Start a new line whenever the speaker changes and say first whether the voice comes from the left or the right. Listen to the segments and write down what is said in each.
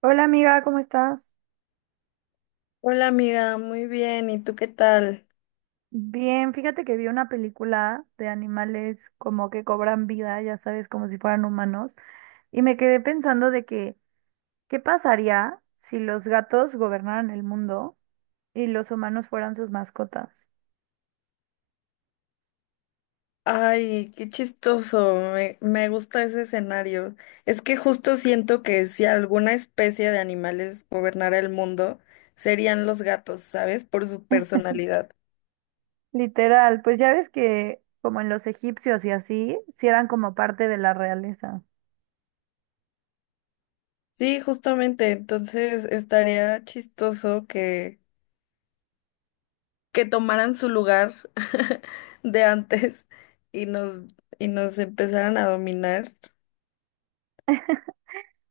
right: Hola amiga, ¿cómo estás?
left: Hola amiga, muy bien. ¿Y tú qué tal?
right: Bien, fíjate que vi una película de animales como que cobran vida, ya sabes, como si fueran humanos, y me quedé pensando de que, ¿qué pasaría si los gatos gobernaran el mundo y los humanos fueran sus mascotas?
left: Ay, qué chistoso. Me gusta ese escenario. Es que justo siento que si alguna especie de animales gobernara el mundo, serían los gatos, ¿sabes? Por su personalidad.
right: Literal, pues ya ves que como en los egipcios y así, si eran como parte de la realeza.
left: Sí, justamente. Entonces estaría chistoso que tomaran su lugar de antes y nos empezaran a dominar.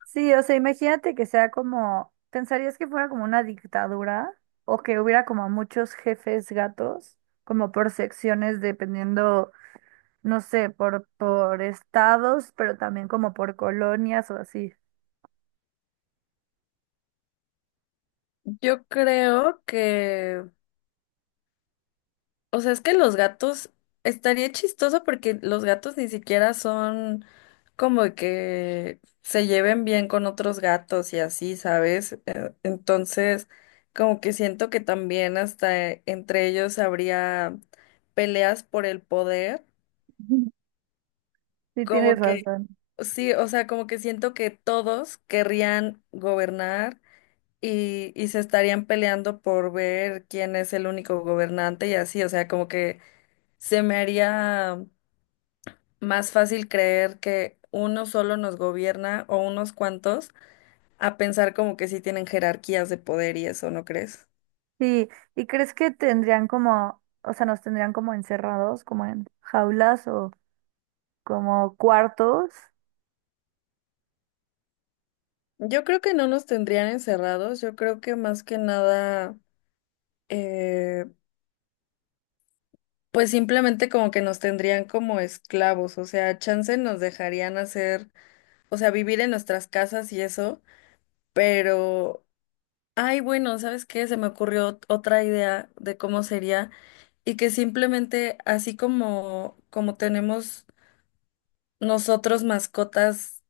right: Sí, o sea, imagínate que sea como, ¿pensarías que fuera como una dictadura o que hubiera como muchos jefes gatos, como por secciones dependiendo, no sé, por estados, pero también como por colonias o así?
left: Yo creo que... O sea, es que los gatos estaría chistoso porque los gatos ni siquiera son como que se lleven bien con otros gatos y así, ¿sabes? Entonces, como que siento que también hasta entre ellos habría peleas por el poder,
right: Ujú. Sí, tienes
left: como que
right: razón.
left: sí, o sea, como que siento que todos querrían gobernar y se estarían peleando por ver quién es el único gobernante y así, o sea, como que se me haría más fácil creer que uno solo nos gobierna o unos cuantos a pensar como que sí tienen jerarquías de poder y eso, ¿no crees?
right: Sí, ¿y crees que tendrían como, o sea, nos tendrían como encerrados, como en jaulas o como cuartos?
left: Yo creo que no nos tendrían encerrados, yo creo que más que nada, eh, pues simplemente como que nos tendrían como esclavos, o sea, chance nos dejarían hacer, o sea, vivir en nuestras casas y eso, pero, ay, bueno, ¿sabes qué? Se me ocurrió otra idea de cómo sería y que simplemente así como tenemos nosotros mascotas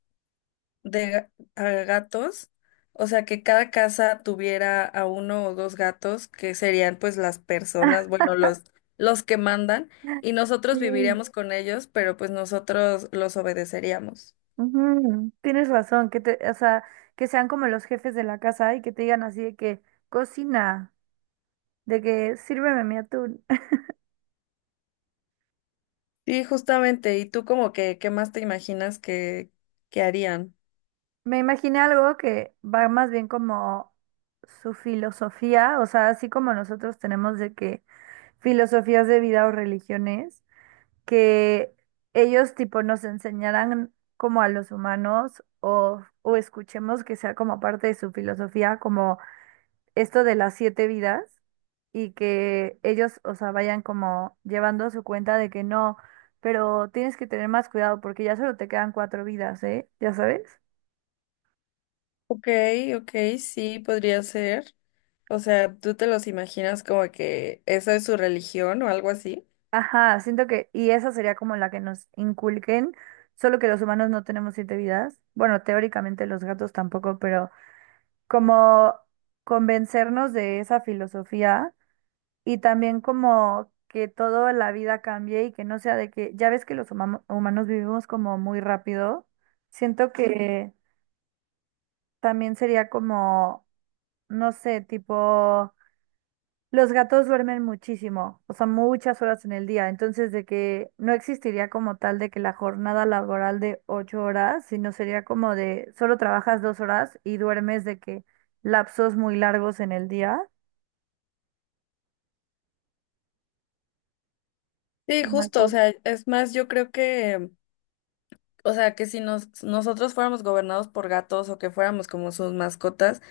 left: de ga- a gatos, o sea, que cada casa tuviera a uno o dos gatos, que serían pues las personas, bueno, los que mandan, y nosotros
right: Sí.
left: viviríamos con ellos, pero pues nosotros los obedeceríamos.
right: Ujú, tienes razón, que te, o sea, que sean como los jefes de la casa y que te digan así de que cocina, de que sírveme mi atún.
left: Sí, justamente, ¿y tú como que qué más te imaginas que harían?
right: Me imaginé algo que va más bien como su filosofía, o sea, así como nosotros tenemos de que filosofías de vida o religiones, que ellos tipo nos enseñaran como a los humanos o escuchemos que sea como parte de su filosofía, como esto de las siete vidas y que ellos, o sea, vayan como llevando su cuenta de que no, pero tienes que tener más cuidado porque ya solo te quedan cuatro vidas, ¿eh? ¿Ya sabes?
left: Ok, ok, sí, podría ser. O sea, ¿tú te los imaginas como que esa es su religión o algo así?
right: Ajá, siento que, y esa sería como la que nos inculquen, solo que los humanos no tenemos siete vidas. Bueno, teóricamente los gatos tampoco, pero como convencernos de esa filosofía y también como que toda la vida cambie y que no sea de que, ya ves que los humanos vivimos como muy rápido, siento, sí, que también sería como, no sé, tipo, los gatos duermen muchísimo, o sea, muchas horas en el día, entonces de que no existiría como tal de que la jornada laboral de 8 horas, sino sería como de, solo trabajas 2 horas y duermes de que lapsos muy largos en el día.
left: Sí,
right: Se me
left: justo, o
right: ocurre.
left: sea, es más, yo creo que, o sea, que si nos, nosotros fuéramos gobernados por gatos o que fuéramos como sus mascotas,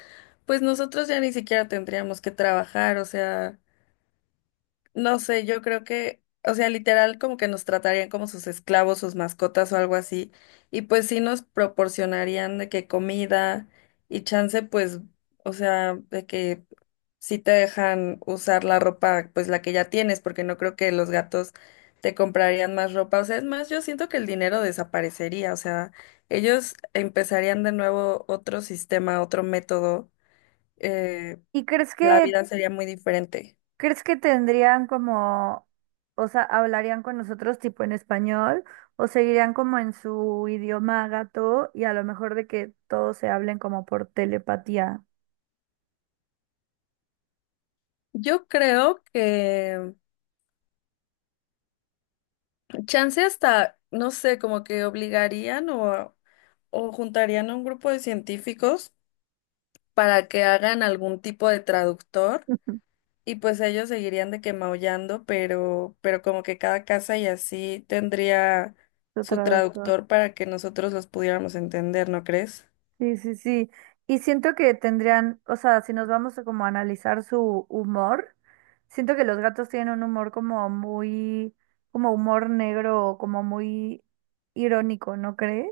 left: pues nosotros ya ni siquiera tendríamos que trabajar, o sea, no sé, yo creo que, o sea, literal como que nos tratarían como sus esclavos, sus mascotas o algo así, y pues sí nos proporcionarían de que comida y chance, pues, o sea, de que sí te dejan usar la ropa, pues la que ya tienes, porque no creo que los gatos te comprarían más ropa, o sea, es más, yo siento que el dinero desaparecería, o sea, ellos empezarían de nuevo otro sistema, otro método, eh,
right: ¿Y crees
left: la
right: que
left: vida sería muy diferente.
right: ¿Crees que tendrían como, o sea, hablarían con nosotros tipo en español o seguirían como en su idioma gato y a lo mejor de que todos se hablen como por telepatía?
left: Yo creo que chance hasta, no sé, como que obligarían o juntarían a un grupo de científicos para que hagan algún tipo de traductor y pues ellos seguirían de que maullando, pero como que cada casa y así tendría
right: Su
left: su
right: traductor.
left: traductor para que nosotros los pudiéramos entender, ¿no crees?
right: Sí, sí, sí. Y siento que tendrían, o sea, si nos vamos a como analizar su humor, siento que los gatos tienen un humor como muy, como humor negro, como muy irónico, ¿no crees?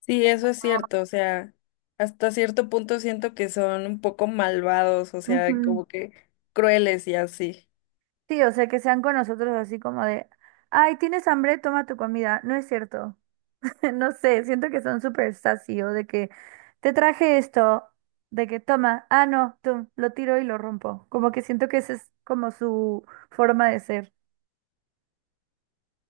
left: Sí, eso es cierto, o sea, hasta cierto punto siento que son un poco malvados, o sea,
right: Ujú.
left: como que crueles y así.
right: Sí, o sea, que sean con nosotros así como de, ay, ¿tienes hambre? Toma tu comida. No es cierto. No sé, siento que son súper sassy o de que te traje esto, de que toma, ah, no, tú, lo tiro y lo rompo. Como que siento que esa es como su forma de ser.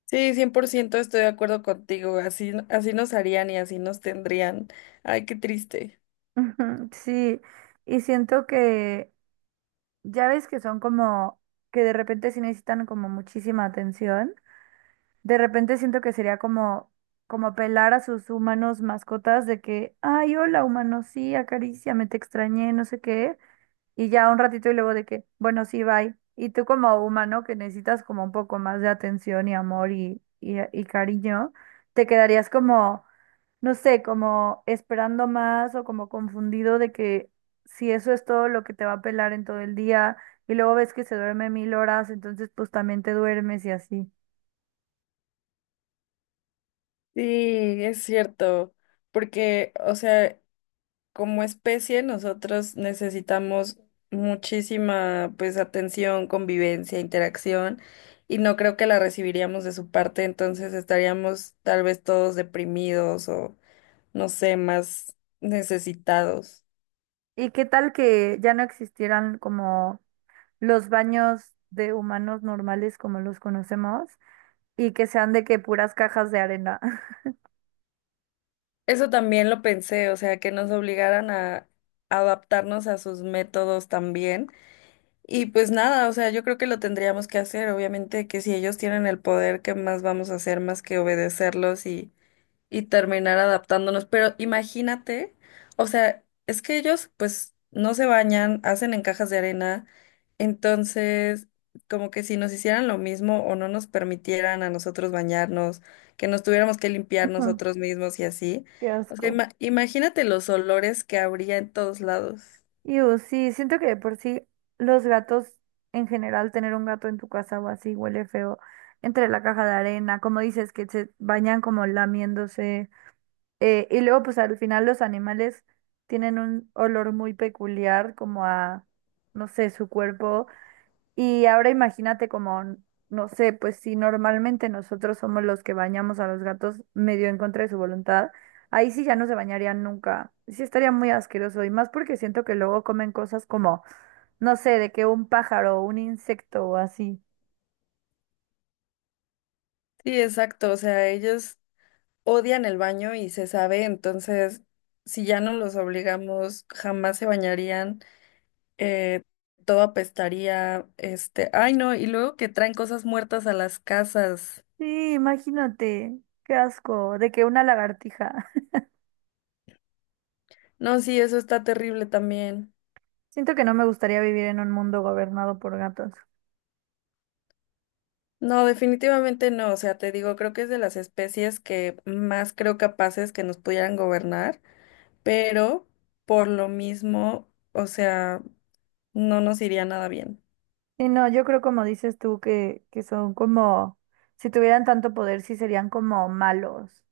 left: Sí, 100% estoy de acuerdo contigo. Así, así nos harían y así nos tendrían. Ay, qué triste.
right: Ujú, sí, y siento que ya ves que son como que de repente sí necesitan como muchísima atención. De repente siento que sería como, como apelar a sus humanos mascotas de que, ay, hola, humano, sí, acaríciame, te extrañé, no sé qué. Y ya un ratito y luego de que, bueno, sí, bye. Y tú como humano que necesitas como un poco más de atención y amor y cariño, te quedarías como, no sé, como esperando más o como confundido de que si eso es todo lo que te va a apelar en todo el día y luego ves que se duerme 1.000 horas, entonces pues también te duermes y así.
left: Sí, es cierto. Porque, o sea, como especie nosotros necesitamos muchísima, pues, atención, convivencia, interacción, y no creo que la recibiríamos de su parte, entonces estaríamos tal vez todos deprimidos o, no sé, más necesitados.
right: ¿Y qué tal que ya no existieran como los baños de humanos normales como los conocemos y que sean de que puras cajas de arena?
left: Eso también lo pensé, o sea, que nos obligaran a adaptarnos a sus métodos también. Y pues nada, o sea, yo creo que lo tendríamos que hacer, obviamente que si ellos tienen el poder, ¿qué más vamos a hacer más que obedecerlos y terminar adaptándonos. Pero imagínate, o sea, es que ellos pues no se bañan, hacen en cajas de arena, entonces como que si nos hicieran lo mismo o no nos permitieran a nosotros bañarnos, que nos tuviéramos que limpiar
right: Ujú,
left: nosotros mismos y así.
right: qué
left: O sea,
right: asco.
left: imagínate los olores que habría en todos lados.
right: Y sí, siento que de por sí los gatos en general, tener un gato en tu casa o así huele feo. Entre la caja de arena, como dices, que se bañan como lamiéndose. Y luego, pues al final los animales tienen un olor muy peculiar como a, no sé, su cuerpo. Y ahora imagínate como, no sé, pues si normalmente nosotros somos los que bañamos a los gatos medio en contra de su voluntad, ahí sí ya no se bañarían nunca. Sí estaría muy asqueroso y más porque siento que luego comen cosas como, no sé, de que un pájaro o un insecto o así.
left: Sí, exacto, o sea, ellos odian el baño y se sabe, entonces si ya no los obligamos, jamás se bañarían. eh, Todo apestaría, ay no, y luego que traen cosas muertas a las casas.
right: Sí, imagínate, qué asco, de que una lagartija.
left: No, sí, eso está terrible también.
right: Siento que no me gustaría vivir en un mundo gobernado por gatos.
left: No, definitivamente no, o sea, te digo, creo que es de las especies que más creo capaces que nos pudieran gobernar, pero por lo mismo, o sea, no nos iría nada bien.
right: Y no, yo creo como dices tú que son como, si tuvieran tanto poder, sí serían como malos.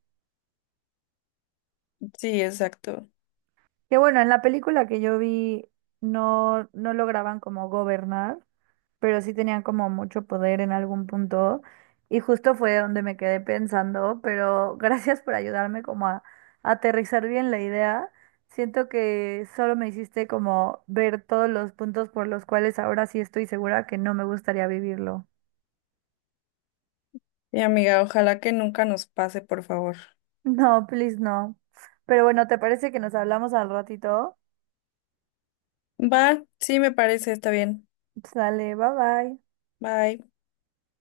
left: Sí, exacto.
right: Que bueno, en la película que yo vi no lograban como gobernar, pero sí tenían como mucho poder en algún punto. Y justo fue donde me quedé pensando, pero gracias por ayudarme como a aterrizar bien la idea. Siento que solo me hiciste como ver todos los puntos por los cuales ahora sí estoy segura que no me gustaría vivirlo.
left: Y amiga, ojalá que nunca nos pase, por favor.
right: No, please no. Pero bueno, ¿te parece que nos hablamos al ratito?
left: Va, sí me parece, está bien.
right: Sale, bye bye.
left: Bye.